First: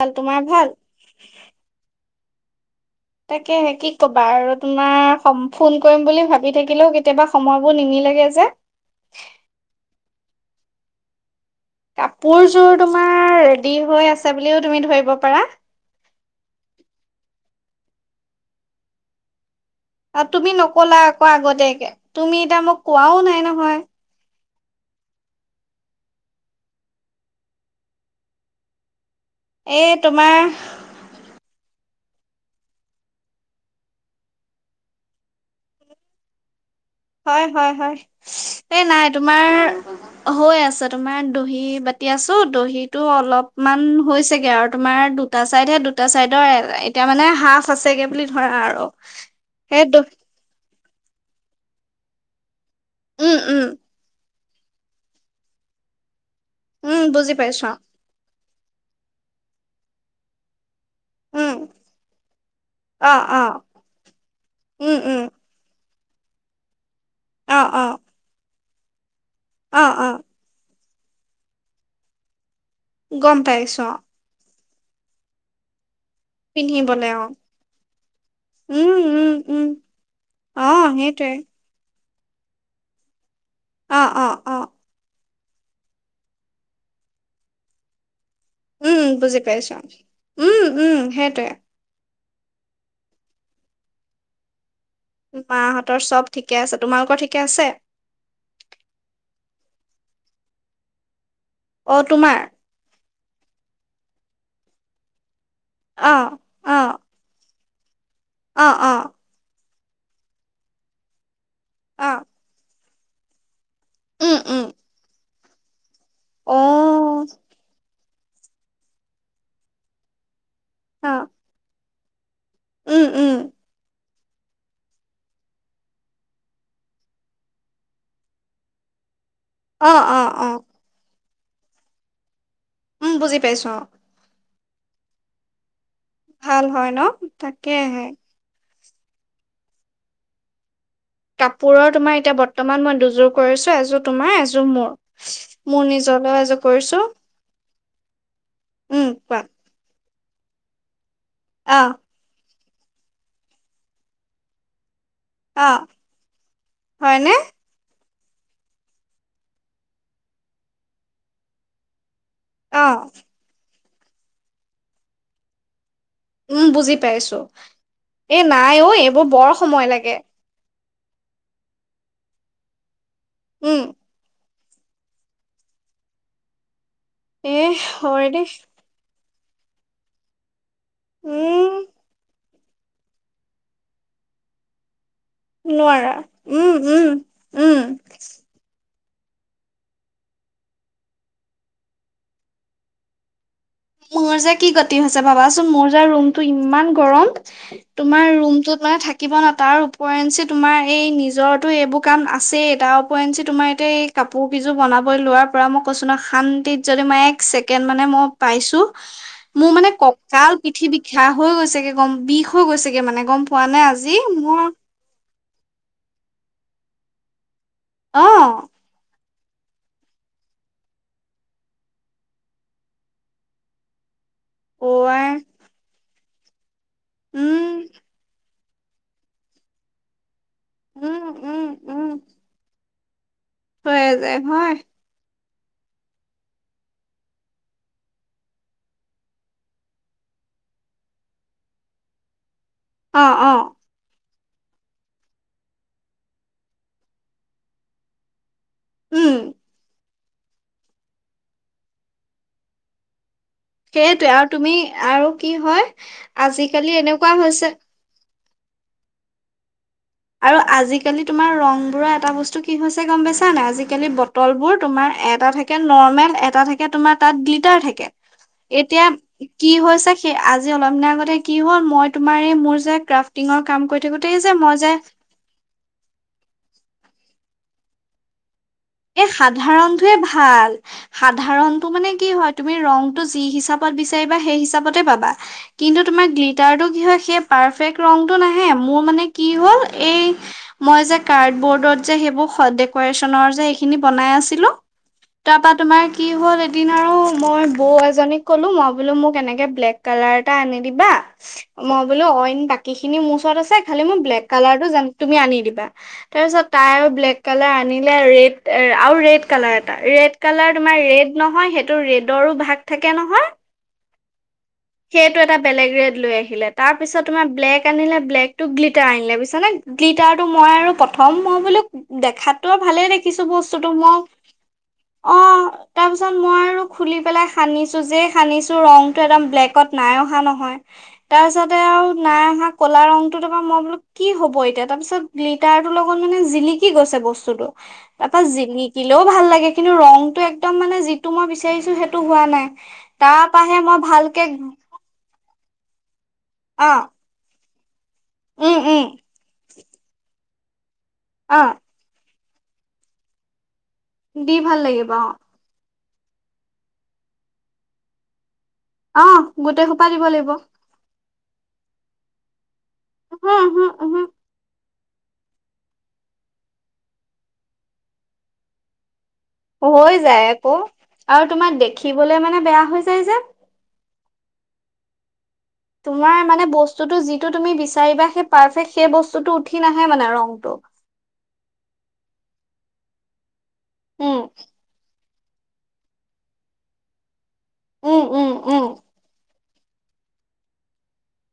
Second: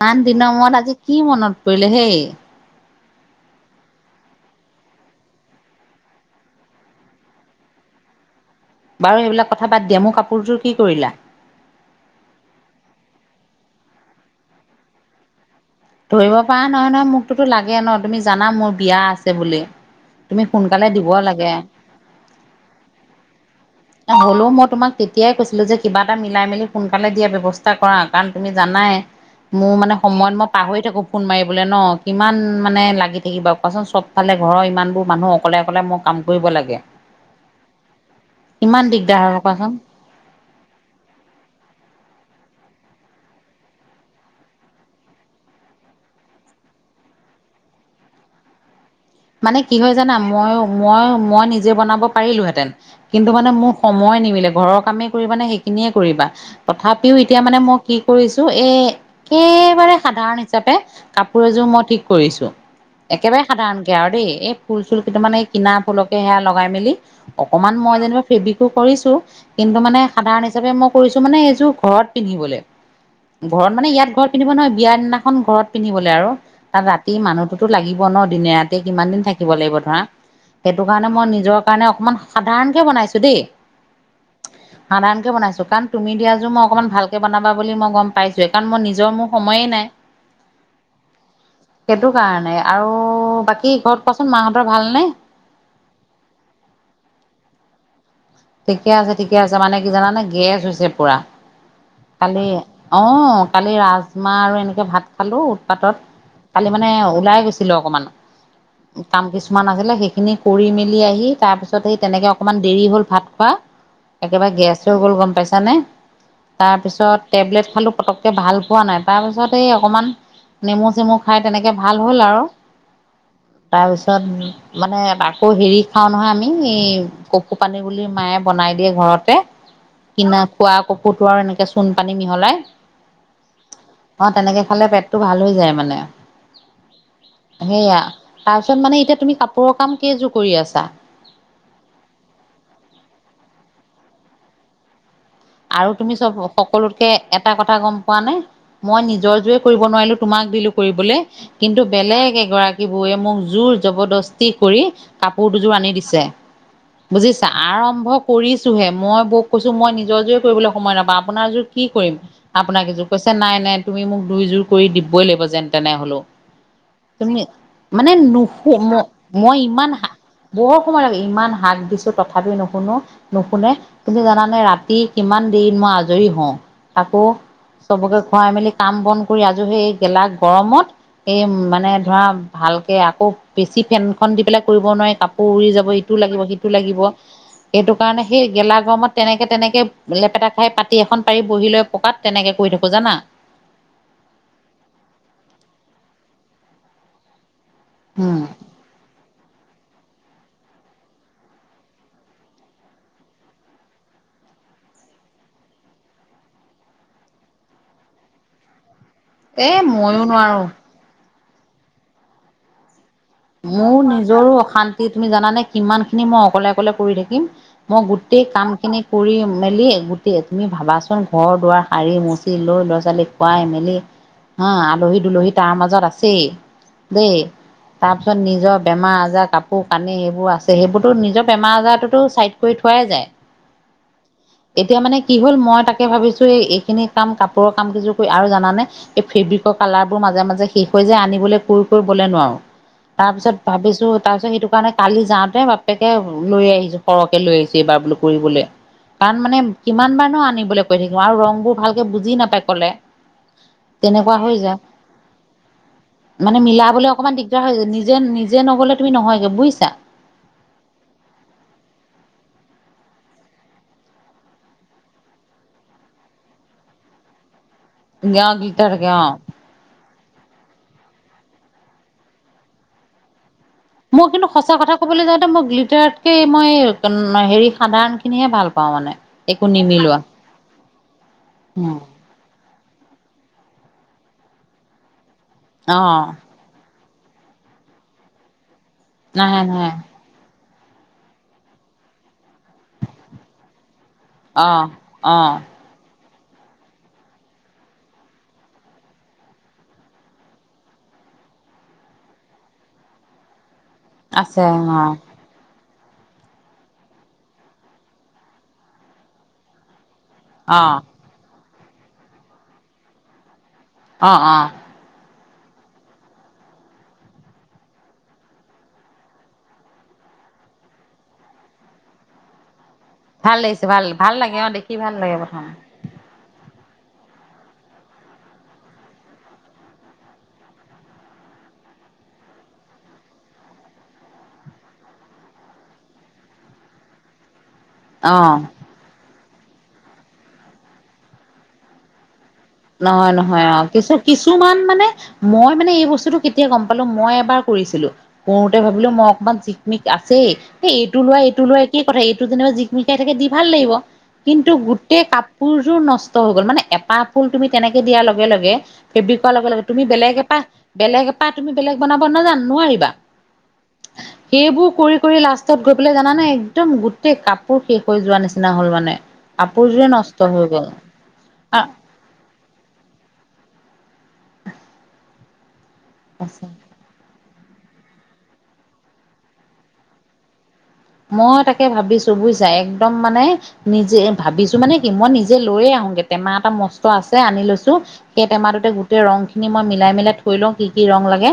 ভাল আন তোমাৰ দিনা ভাল? মোৰ আজি কি মনত পৰিলে হেই তাকে কি ক'বা আৰু তোমাৰ ফোন কৰিম বুলি ভাবি থাকিলেও কেতিয়াবা সময়বোৰ নিমিলে ভাল লাগে যে বাৰু সেইবিলাক কথা বাদ দিয়া মোৰ কাপোৰটোোৰ কি কৰিলা কাপোৰযোৰ তোমাৰ ৰেডি হৈ আছে বুলিও তুমি ধৰিব পাৰা ধৰিব পৰা নহয় নহয় মোকোতো লাগে ন তুমি জানা মোৰ বিয়া আছে বুলি আৰু তুমি সোনকালে নকলা দিব আকৌ লাগে আগতিয়াকে তুমি এতিয়া মোক কোৱাও নাই নহয় হ'লেও মই তোমাক তেতিয়াই কৈছিলো যে কিবা এটা মিলাই মেলি সোনকালে দিয়া ব্যৱস্থা কৰা কাৰণ তুমি জানাই মোৰ মানে এ সময়ত তোমাৰ মই মোক ফোন মাৰিবলৈ ন কিমান মানে লাগি থাকিবা কোৱাচোন চব ফালে ঘৰৰ ইমানবোৰ মানুহ অকলে অকলে ম কাম কৰিব লাগে হয় হয় হয় কিমান এই নাই দিগদাৰ হয় তোমাৰ কোৱাচোন হৈ আছে তোমাৰ দহি বাতি আছো তো দহিতটো অলপমান হৈছেগে আৰু তোমাৰ দুটা চাইডৰ দুটা চাইডৰ এতিয়া মানে সাজ আছেগে বুলি ধৰা আৰু মানে কি সেই হয় দহি জানা মই মই মই নিজে বনাব পাৰিলোহেঁতেন কিন্তু উম মানে উম মোৰ সময়ে নিমিলে ঘৰৰ কামেই কৰিবা নে সেইখিনিয়ে কৰিবা উম তথাপিও বুজি এতিয়া মানে পাইছো মই কি কৰিছো এ একেবাৰে সাধাৰণ হিচাপে কাপোৰ উম, এযোৰ মই ঠিক কৰিছো অ', একেবাৰে অ', সাধাৰণকে আৰু দেই এই ফুল উম, চুল উম, কেইটামান এই কিনা ফুলকে সেয়া লগাই মেলি অ', অকনমান মই অ', যেনিবা ফেব্ৰিকো কৰিছো কিন্তু অ', মানে অ', সাধাৰণ হিচাপে মই কৰিছো মানে এইযোৰ ঘৰত পিন্ধিবলৈ গম ঘৰত পাইছো মানে অ', ইয়াত ঘৰ পিন্ধিব নহয় বিয়া দিনাখন ঘৰত পিন্ধিবলৈ আৰু তাত পিন্ধিবলে ৰাতি অ', মানুহতোতো লাগিব ন দিনে ৰাতি এনেই উম, কিমান দিন উম, থাকিব উম, লাগিব ধৰা সেইটো অ', কাৰণে মই সেইটোৱে নিজৰ কাৰণে অকমান সাধাৰণ কে বনাইছো দেই অ অ অ সাধাৰণকে বনাইছো কাৰণ তুমি দিয়া যোৰ মই অকণমান ভালকৈ বনাব বুলি মই গ'ম পাইছে কাৰণ মই উম, নিজৰ মোৰ বুজি সময় পাইছো। নাই উম, উম, সেইটোৱে সেইটো কাৰণে আৰু বাকী ঘৰত কোৱাচোন মাহঁতৰ ভালনে তহৰ চব ঠিকে আছে তোমালোকৰ ঠিকে আছে ঠিকে আছে ঠিকে আছে মানে কি জানানে গেছ হৈছে পোৰা অ', তোমাৰ কালি অ কালি ৰাজমাহ আৰু এনেকে ভাত খালো পাতত অ', কালি মানে অ', ওলাই গৈছিলো অকমান অ', অ', কাম কিছুমান আছিল বোলো সেইখিনি কৰি মেলি আহি তাৰ পিছত সেই অ', তেনেকে অকনমান দেৰি হল ভাত খোৱা উম, একেবাৰে উম, গেছ গ'ল গম পাইছানে অ', তাৰ পিছত টেবলেট খালো পতক কে ভাল পোৱা নাই তাৰপিছত এই অকণমান নেমু চেমু অ', খাই তেনেকৈ ভাল হ'ল আৰু উম, উম, তাৰ পিছত তাৰপিছত মানে আকৌ হেৰি খাওঁ নহয় আমি কপৌপানী বুলি মায়ে বনাই দিয়ে ঘৰতে অহ অহ অহ কুত আৰু এনেকৈ চূণ পানী মিহলাই উম বুজি পাইছো তেনেকে খালে পেটটো ভাল হৈ যায় মানে ভাল হয় ন তাকে আহে তাত মানে এতিয়া তুমি কাপোৰৰ কাম কেইযোৰ কৰি আছা কাপোৰৰ তোমাৰ এতিয়া বৰ্তমান মই দুযোৰ কৰিছো এযোৰ তোমাৰ এযোৰ মোৰ মোৰ আৰু তুমি চব নিজলৈও এযোৰ কৰিছো সকলোতকে এটা কথা গম পোৱা নাই মই উম নিজৰ কোৱা জোৰে কৰিব নোৱাৰিলো তোমাক দিলো কৰিবলৈ কিন্তু আহ বেলেগ এগৰাকী বৌয়ে মোক জোৰ জবৰদস্তি কৰি কাপোৰ দুযোৰ আহ আনি দিছে। হয়নে বুজিছা আৰম্ভ কৰিছোহে মই বক কৈছো মই নিজৰ জোৰ কৰিবলৈ সময় নাপাওঁ আপোনাৰ যোৰ কি কৰিম। আপোনাক অ এযোৰ কৈছে নাই নাই তুমি মোক দুইযোৰ কৰি দিবই লাগিব যেন তেনে। হলো, উম বুজি তুমি পাইছো মানে এ নুশো নাই অ এইবোৰ বৰ মই সময় ইমান লাগে বৰ ম ইমান শাক দিছো তথাপি নুশুনো নুশুনে উম কিন্তু জানানে ৰাতি কিমান দেৰিত মই আজৰি হওঁ, আকৌ এ চবকে হয় দেই খুৱাই মেলি কাম বন কৰি আজৰি সেই গেলা গৰমত এই উম মানে ধৰা ভালকে আকৌ বেছি ফেনখন দি পেলাই কৰিব নোৱাৰি কাপোৰ উৰি যাব নোৱাৰা ইটো লাগিব উম সিটো লাগিব উম উম সেইটো কাৰণে সেই গেলা গৰমত তেনেকে তেনেকে লেপেটা খাই পাতি এখন পাৰি বহী লৈ পকাত তেনেকে কৰি থাকো জানা মোৰ যে কি গতি হৈছে ভাবাচোন মোৰ যে ৰুমটো ইমান গৰম তোমাৰ উম ৰুম তটোত মানে থাকিব ন তাৰ উপৰেঞ্চি তোমাৰ এই নিজৰৰতো এইবোৰ কাম আছে তাৰ ওৰেঞ্চি তোমাৰ এতিয়া এই কাপোৰ কিযোৰ বন লোৱাৰ পৰা মই কৈছো ন শান্তিত যদি মই এক ছেকেণ্ড মানে মই পাইছো মোৰ এ মানে মইয়ো ককাল নোৱাৰো পিঠি বিষা হৈ গৈছেগে গম বিষ হৈ গৈছেগে মানে গম পোৱা নে মোৰ আজি নিজৰো মোৰ অশান্তি তুমি জানানে কিমান খিনি মই অকলে অকলে কৰি থাকিম। মই অ গোটেই কামখিনি কৰি মেলি গোটেই তুমি ভাবাচোন ঘৰ -দুৱাৰ শাৰী মচি লৈ লৰা ছোৱালীক খুৱাই মেলি হা ঐ আলহী দুলহী তাৰ মাজত আছেই দেই, উম তাৰপিছত নিজৰ বেমাৰ আজাৰ কাপোৰ কানি সেইবোৰ আছে সেইবোৰতো উম নিজৰ বেমাৰ আজাৰোতো চাইড কৰি পোৱা যায়। হৈ যায় ভ এতিয়া মানে কি হ'ল মই তাকে ভাবিছো এইখিনি কাম কাপোৰৰ কাম কযোৰ কৰি আৰু জানে এই ফেব্ৰিকৰ কালাৰ বোৰ ম মাজে মাজে শেষ হৈ যায় আনিবলৈ পূৰ কৰিবলে নোৱাৰো। অ তাৰ অ পিছত ভাবিছো তাৰপিছত সেইটো কাৰণে কালি যাওঁতে বাপেকে লৈ আহিছো সৰহকে লৈ আহিছো এইবাৰ বোলো কৰিবলৈ উম কাৰণ মানে কিমান বাৰ নো আনিবলৈ কৈ থাকিম আৰু ৰংবোৰ ভালকে বুজি নাপাই কলে। সেইটোৱে তেনেকুৱা আৰু হৈ তুমি যায় আৰু কি হয় মানে আজিকালি মিলাবলৈ এনেকুৱা অকণমান দিগদাৰ হৈছে হৈ যায় নিজে নিজে নগলে তুমি নহয়গে বুইছা। আৰু আজিকালি তোমাৰ ৰং বোৰৰ এটা বস্তু কি হৈছে গম পাইছা নাই আজিকালি বটল বোৰ তোমাৰ এটা থাকে নৰ্মেল এটা থাকে তোমাৰ তাত গ্লিট থাকে গাঁৱত গীতা থাকে অ'। এতিয়া কি হৈছে সেই আজি অলপ দিনা আগতে কি হ'ল মই তোমাৰ এই মোৰ যে ক্ৰাফটিঙৰ কাম কৰি থাকোতে সে যে মই যে ম গ্লিলিটাৰতকে মই হেৰি সাধাৰণ খিনিহে ভাল পাওঁ মানে। এ একো সাধাৰণটয়ে নিমিলোৱা ভাল। সাধাৰণতটো মানে কি হয় তুমি ৰংটো যিহিচাপত বিচাৰিবা সেইহিচাপতে পাবা কিন্তু অ', তুমাৰ গ্লিটাৰটো কি হয় সেই পাৰফেক্ট ৰংটো নাহে মোৰ মানে কি নাহে হ'ল নাহে এই মই যে কাৰ্ড বৰ্ডত যে সেইবোৰ ডেক্সৰেচনৰ যে খিনি বনাই আছিলো অ', অ', তাৰ পৰা তোমাৰ কি হ'ল এদিন আৰু মই বৌ এজনীক ক'লোঁ মই বোলো মোক এনেকে ব্লেক কালাৰ এটা আনি দিবা মই বোলো অইন বাকী খিনি মোৰ ওচৰত আছে খালি মোৰ ব্লেক আছে কালাৰটো অ', তুমি আনি দিবা তাৰপিছত তাই আৰু ব্লেক কালাৰ আনিলে ৰেড এ আৰু ৰেড কালাৰ এটা ৰেড কালাৰ অ', তোমাৰ ৰেড নহয় সেই টো ৰেডৰো ভাগ থাকে নহয়। অ অ এটা বেলেগ ৰেড লৈ আহিলে। তাৰ পিছত তোমাৰ ব্লেক আনিলে ব্লেক টো গ্লিটাৰ আনিলে পিছনে গ্লিটাৰ টো মই আৰু প্ৰথম মই বুলিো দেখাত ভালে দেখিছো ভাল লাগিছে বস্তুতটো ভাল মোক ভাল লাগে অ' দেখি ভাল লাগে অ প্ৰথম তাৰপিছত মই আৰু খুলি পেলাই সানিছো যেই সানিছো ৰংটো একদম ব্লেক ত নাই অহা নহয়। তাৰপিছতে আৰু নাই অহা কলা ৰংটো তাৰপৰা মই বোলো কি হ'ব এতিয়া তাৰপিছত গ্লিটাৰতো ৰ লগত মানে জিলিকি গৈছে বস্তুতটো তাৰপা অ'। জিনিকিলেও ভাল লাগে কিন্তু ৰংতটো এক্দম মানে যিটো মই বিচাৰিছো সেইটো হোৱা নাই। নহয় তাৰপা নহয় হে অ মই কিছু ভাল কিছুমান মানে মই মানে এই বস্তুটো কেতিয়া গম পালো অ', মই এবাৰ কৰিছিলো। কৰোতে উম, উম, ভাবিলো মই অকমান চিকমিক আছেই এ এইটো লোৱা এইটো অ', লোৱা একেই কথা এই যো জিক মিকাই থাকে দি ভাল লাগিব দি কিন্তু ভাল লাগিব গোটেই অ', কাপোৰযোৰ নষ্ট হৈ গ'ল মানে এপাপ ফুল তুমি তেনেকে দিয়াৰ লগে লগে অ', ফেব্ৰিক কঢ়া লগে লগে গোটেই তুমি সোপা দিব বেলেগ লাগিব এপা বেলেগ পাত তুমি বেলেগ বনাব নাজান নোৱাৰিবা। হা হা উ। সেইবোৰ কৰি কৰি লাষ্টত গৈ পেলাই জানানে একদম গোটেই কাপোৰ শেষ হৈ যোৱা নিচিনা হল মানে কাপোৰযোৰে হৈ নষ্ট যায় হৈ আকৌ গ'ল আৰু তোমাক দেখিবলে মানে বেয়া হৈ যায় যে তোমাৰ মানে আ বস্তুতটো যিটো তুমি বিচাৰিবা সেই পাৰফেক্ট সেই বস্তুতটো উঠি নাহে মানে ৰংটো। মই তাকে ভাবিছো বুজিছা একদম মানে নিজে উম, ভাবিছো মানে কি মই নিজে যে লৈয় আহোগে টেমা এটা মস্ত আছে আনি লৈছো উম, সেই উম, উম, টেমাটোতে গোটেই ৰং খিনি মই মিলাই মিলাই থৈ লওঁ কি কি ৰং লাগে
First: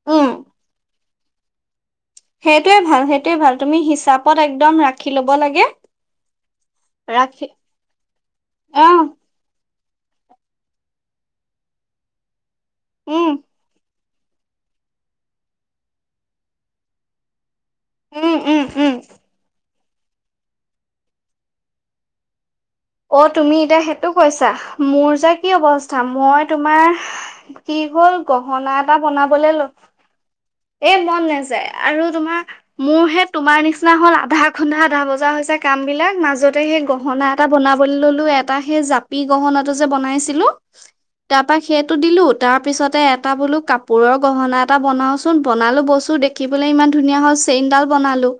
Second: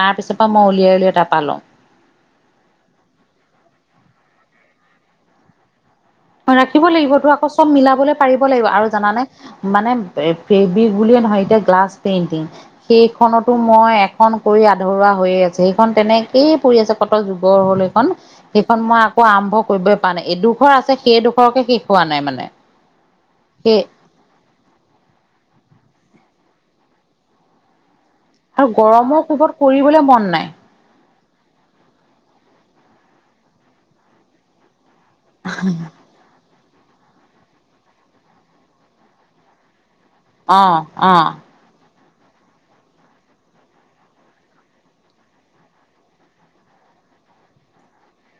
তাৰ পিছৰ পৰা মই উলিয়াই উলিয়াই তা পা লওঁ সেইটোয়ে ভাল সেইটোয়ে ভাল তুমি হিচাপত একদম ৰাখি ল'ব লাগে ৰাখিব লাগিবতো ৰাখি আকৌ চব মিলাবলৈ পাৰিব লাগিব আৰু অ', জানা নাই মানে ফেব্ৰিক বুলিয়ে নহয় এতিয়া গ্লাছ পেইন্টিং উম, সেইখনতো মই কৰি আধৰুৱা হৈয়ে আছে সেইখন তেনেকেই পৰি আছে কট যুগ গড় হ'ল সেইখন, উম, উম, সেইখন উম। মই আকৌ আৰম্ভ কৰিবই পৰা নাই এডোখৰ আছে সেইডোখৰকে শেষ হোৱা নাই মানে অ তুমি এতিয়া সেই সেইটো কৈছা মোৰ যে কি অৱস্থা মই তোমাৰ কি হ'ল আৰু গহনা এটা গৰমৰ বনাবলে কোবত ল কৰিবলৈ মন নাই এই মন নাই আৰু তোমাৰ মোৰ সে তোমাৰ নিচিনা হ'ল আধা খুণ্ডা আধা বজা হৈছে কাম বিলাক মাজতে সেই গহনা এটা বনাবলৈ ললো এটা সেই জাপি গহনাটো যে বনাইছিলো অ', অ', তা পা সেই দিলো তাৰ পিছতে এটা বোলো কাপোৰৰ গহনা এটা বনাওচোন বনালো বস্তু দেখিবলৈ ইমান ধুনীয়া হ' চেইনডাল বনালো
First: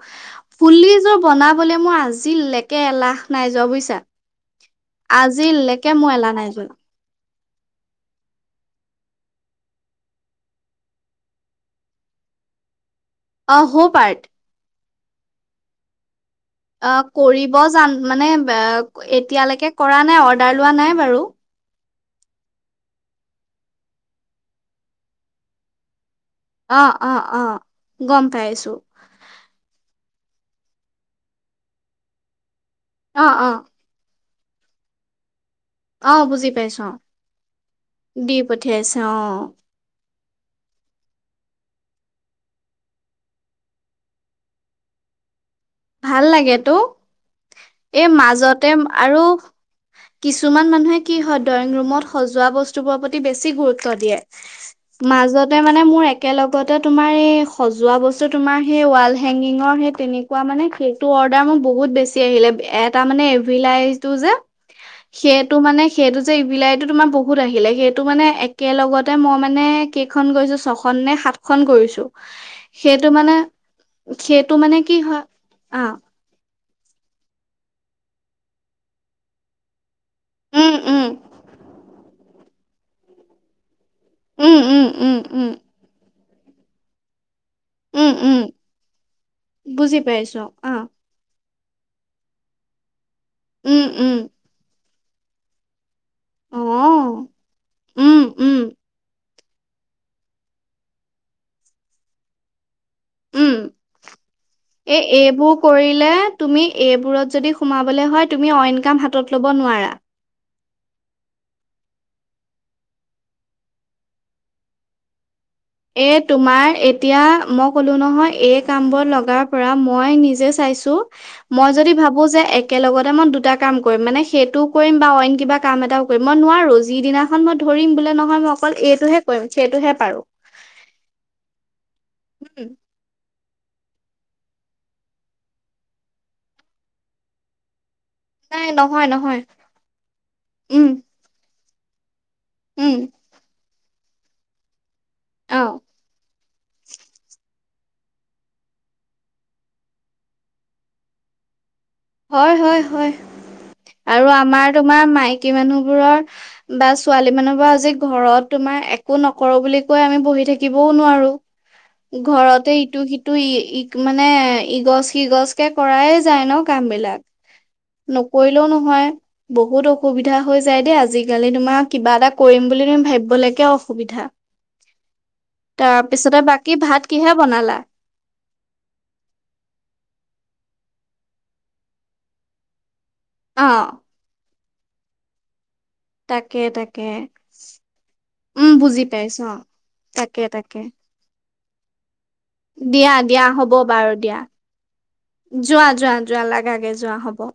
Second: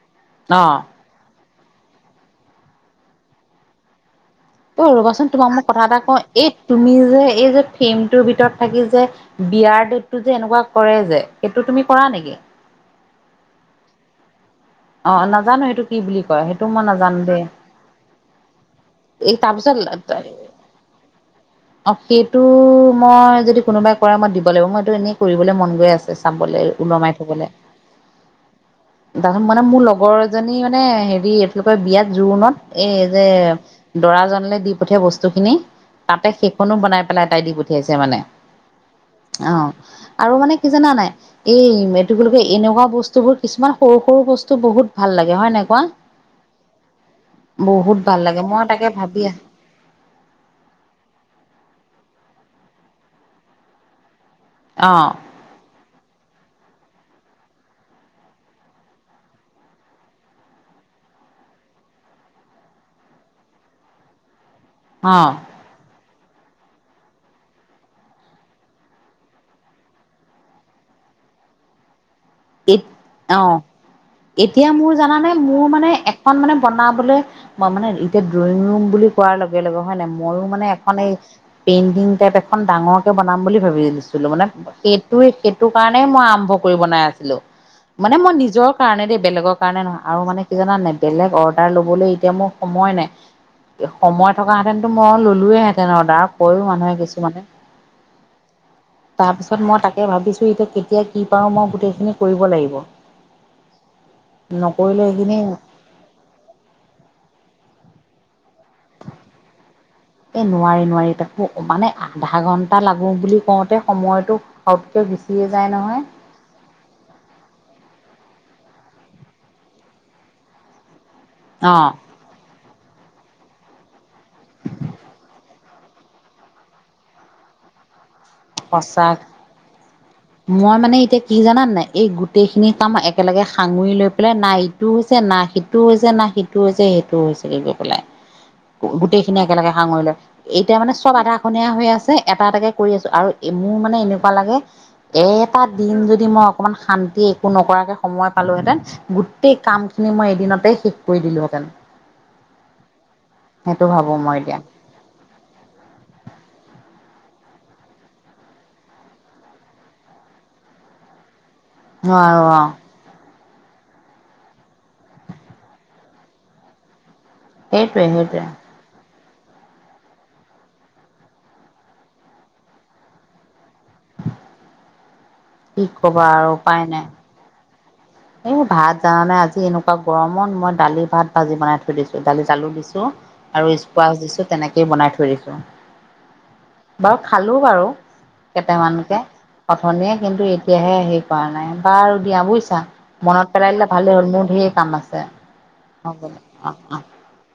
অ'। ফুলিযোৰ বনাবলে মই আজিলেকে এলাহ নাই যোৱা বুজিছা ঐ ৰবাচোন তোমাক মোক কথা আজিলৈকে এটা মোৰ কওঁ এলাহ নাই এই যোৱা তুমি যে এই যে ফ্ৰেমটোৰ ভিতৰত থাকি যে বিয়াৰ ডটতটো যে এনেকুৱা কৰে যে সেইটো তুমি কৰা নেকি [inaudible] অ হ পাৰ্ট অ নাজানো সেইটো কি বুলি ক অ কৰিব জান মানে এই এতিয়ালৈকে তাৰপিছত কৰা নাই অৰ্ডাৰ লোৱা নাই বাৰু অ সেইটো মই যদি কোনোবাই কৰা মই দিব লাগিব মই এইটো এনেই কৰিবলৈ মন গৈ আছে চাবলৈ অ', ওলমাই অ', থবলে অ', গম পাইছো। মোৰ লগৰ এজনী মানে হেৰি এইফালৰ বিয়াত জোৰোণত এই যে অ', অ', দৰাজন দি পঠিয়াই বস্তু খিনি অ', তাতে বুজি সেইখনো পাইছো অ', বনাই পেলাই এটাই দি পঠিয়াইছে মানে দি পঠিয়াইছে অ আৰু মানে কি জাননা নাই এই টো এনেকুৱা বস্তু বোৰ কিছুমান সৰু সৰু বস্তু বহুত ভাল লাগে হয় নাই কোৱা ভাল লাগে তো বহুত এই ভাল লাগে মই মাজতে তাকে ভাবি আৰু আছো কিছুমান মানুহে কি হয় ড্ৰয়িং ৰুমত সজোৱা বস্তুবোৰৰ প্ৰতি বেছি গুৰুত্ব দিয়ে, অ মাজতে মানে মোৰ এ একেলগতে তোমাৰ এই সজোৱা বস্তু তোমাৰ সেই ৱাল হেগিঙৰ সেই তেনে একোৱা মানে সেইটো অৰ্ডাৰ মোৰ বহুত বেছি আহিলে এটা মানে এভিলাইটো যে অ সেইটো মানে সেইটো যে ইভিলাইটো তোমাৰ বহুত আহিলে সেইটো মানে একেলগতে মই মানে কেইখন কৰিছোঁ ছখন নে সাতখন কৰিছো এ সেইটো মানে অ সেইটো এতিয়া মানে মোৰ কি হয় জানানে মোৰ অ মানে এখন মানে বনাবলে ম মানে এতিয়া ড্ৰয়িং ৰুম বুলি কোৱাৰ লগে লগে হয় নাই মইও মানে উম এখন উম এই পেইণ্টিং টাইপ এখন ডাঙৰকে বনাম বুলি ভাবিছোঁ ছিলো মানে উম উম সেইটো উম উম সেইটো কাৰণেই মই আৰম্ভ কৰিব বনাই আছিলো উম মানে মই উম নিজৰ কাৰণে দেই বেলেগৰ কাৰণে বুজি নহয় আৰু পাইছো মানে কি অ জানান নে বেলেগ অৰ্ লবলৈ এতিয়া মোৰ সময় উম নাই উম সময় থকাহেতেনতো মই ললোয়ে হেতেন তাৰ অ কয়ো মানুহে কিছুমানে উম উম তাৰপিছত মই তাকে ভাবিছোঁ এতিয়া কেতিয়া কি পাৰোঁ মই গোটেইখিনি কৰিব লাগিব উম এ নকৰিলে এইখিনি এইবোৰ কৰিলে তুমি এইবোৰত যদি সোমাব সোমাবলৈ হয় তুমি অন্য কাম কৰিব নোৱাৰা এই নোৱাৰি নোৱাৰি তাকো মানে আধা ঘন্টা লাগো বুলি কওঁতে সময়তটো হাউতকে এ তোমাৰ এতিয়া মোক কলো নহয় এই কাম বোৰ লগাৰ পৰা মই নিজে চাইছো মই অ'। যদি ভাবো যে একেলগতে মই দুটা কাম কৰিম মানে সেইটোও কৰিম বা অইন কিবা কাম এটাও কৰিম মই নোৱাৰোঁ যিদিনাখন মই কৰিম বোলে নহয় মই অকল সঁচা এইটোহে কৰিম সেইটোহে পাৰো মই মানে এতিয়া কি জানা নে নাই এই গোটেই খিনি উম কাম একেলগে সাঙুৰি লৈ পেলাই না ইটো হৈছে না সিটো হৈছে না সিটো হৈছে সেইটো হৈছেগ গৈ পেলাই নাই নহয় গোটেই খিনি নহয় একেলগে সাঙৰি লয় এতিয়া উম মানে চব আধাখনীয়া হৈ আছে এটা এটাকে কৰি উম আছো আৰু মোৰ মানে এনেকুৱা লাগে অ এটা দিন যদি মই অকমান শান্তি একো নকৰাকে সময় পালোহেঁতেন গোটেই কামখিনি মই এদিনতে শেষ কৰি দিলোহেঁতেন হয় হয় হয় সেইটো ভাবো আৰু মই এতিয়া। আমাৰ তোমাৰ মাইকী মানুহবোৰৰ বা ছোৱালী মানুহ বা আজি ঘৰত তোমাৰ একো নকৰো বুলি কৈ আমি বহি থাকিবও নোৱাৰো। নোৱাৰো অ ঘৰতে ইটো সিটো তটো ই ই মানে ইগছ সিগছ কে কৰায় যায় ন কাম বিলাক। সেইটোৱে সেইটোৱে নকৰিলেও নহয় বহুত অসুবিধা হৈ যায় দেই আজিকালি তোমাৰ কিবা এটা কৰিম বুলি তুমি ভাবিবলৈকে অসুবিধা কি কবা তাৰপিছতে আৰু বাকী উপায় ভাত নাই। কিহে বনালা এই ভাত জানা নাই আজি এনেকোৱা গৰমত মই দালি ভাত ভাজি বনাই থৈ দিছো দালি আলু দিছো আৰু অ', স্পচ দিছো তেনেকেই বনাই থৈ দিছো। তাকে তাকে বাৰু খালো বাৰু উম, বুজি কেইটামানকে পাইছো অ', উঠনিয়ে তাকে কিন্তু তাকে। এতিয়াহে হেৰি কৰা নাই বাৰু দিয়া বুজিছা দিয়া দিয়া মনত পেলাই হ'ব দিলে বাৰু ভালেই হ'ল দিয়া মোৰ ঢেৰ কাম আছে যোৱা যোৱা হ'ব দে যোৱা অ লাগাগে অ। যোৱা হ'ব।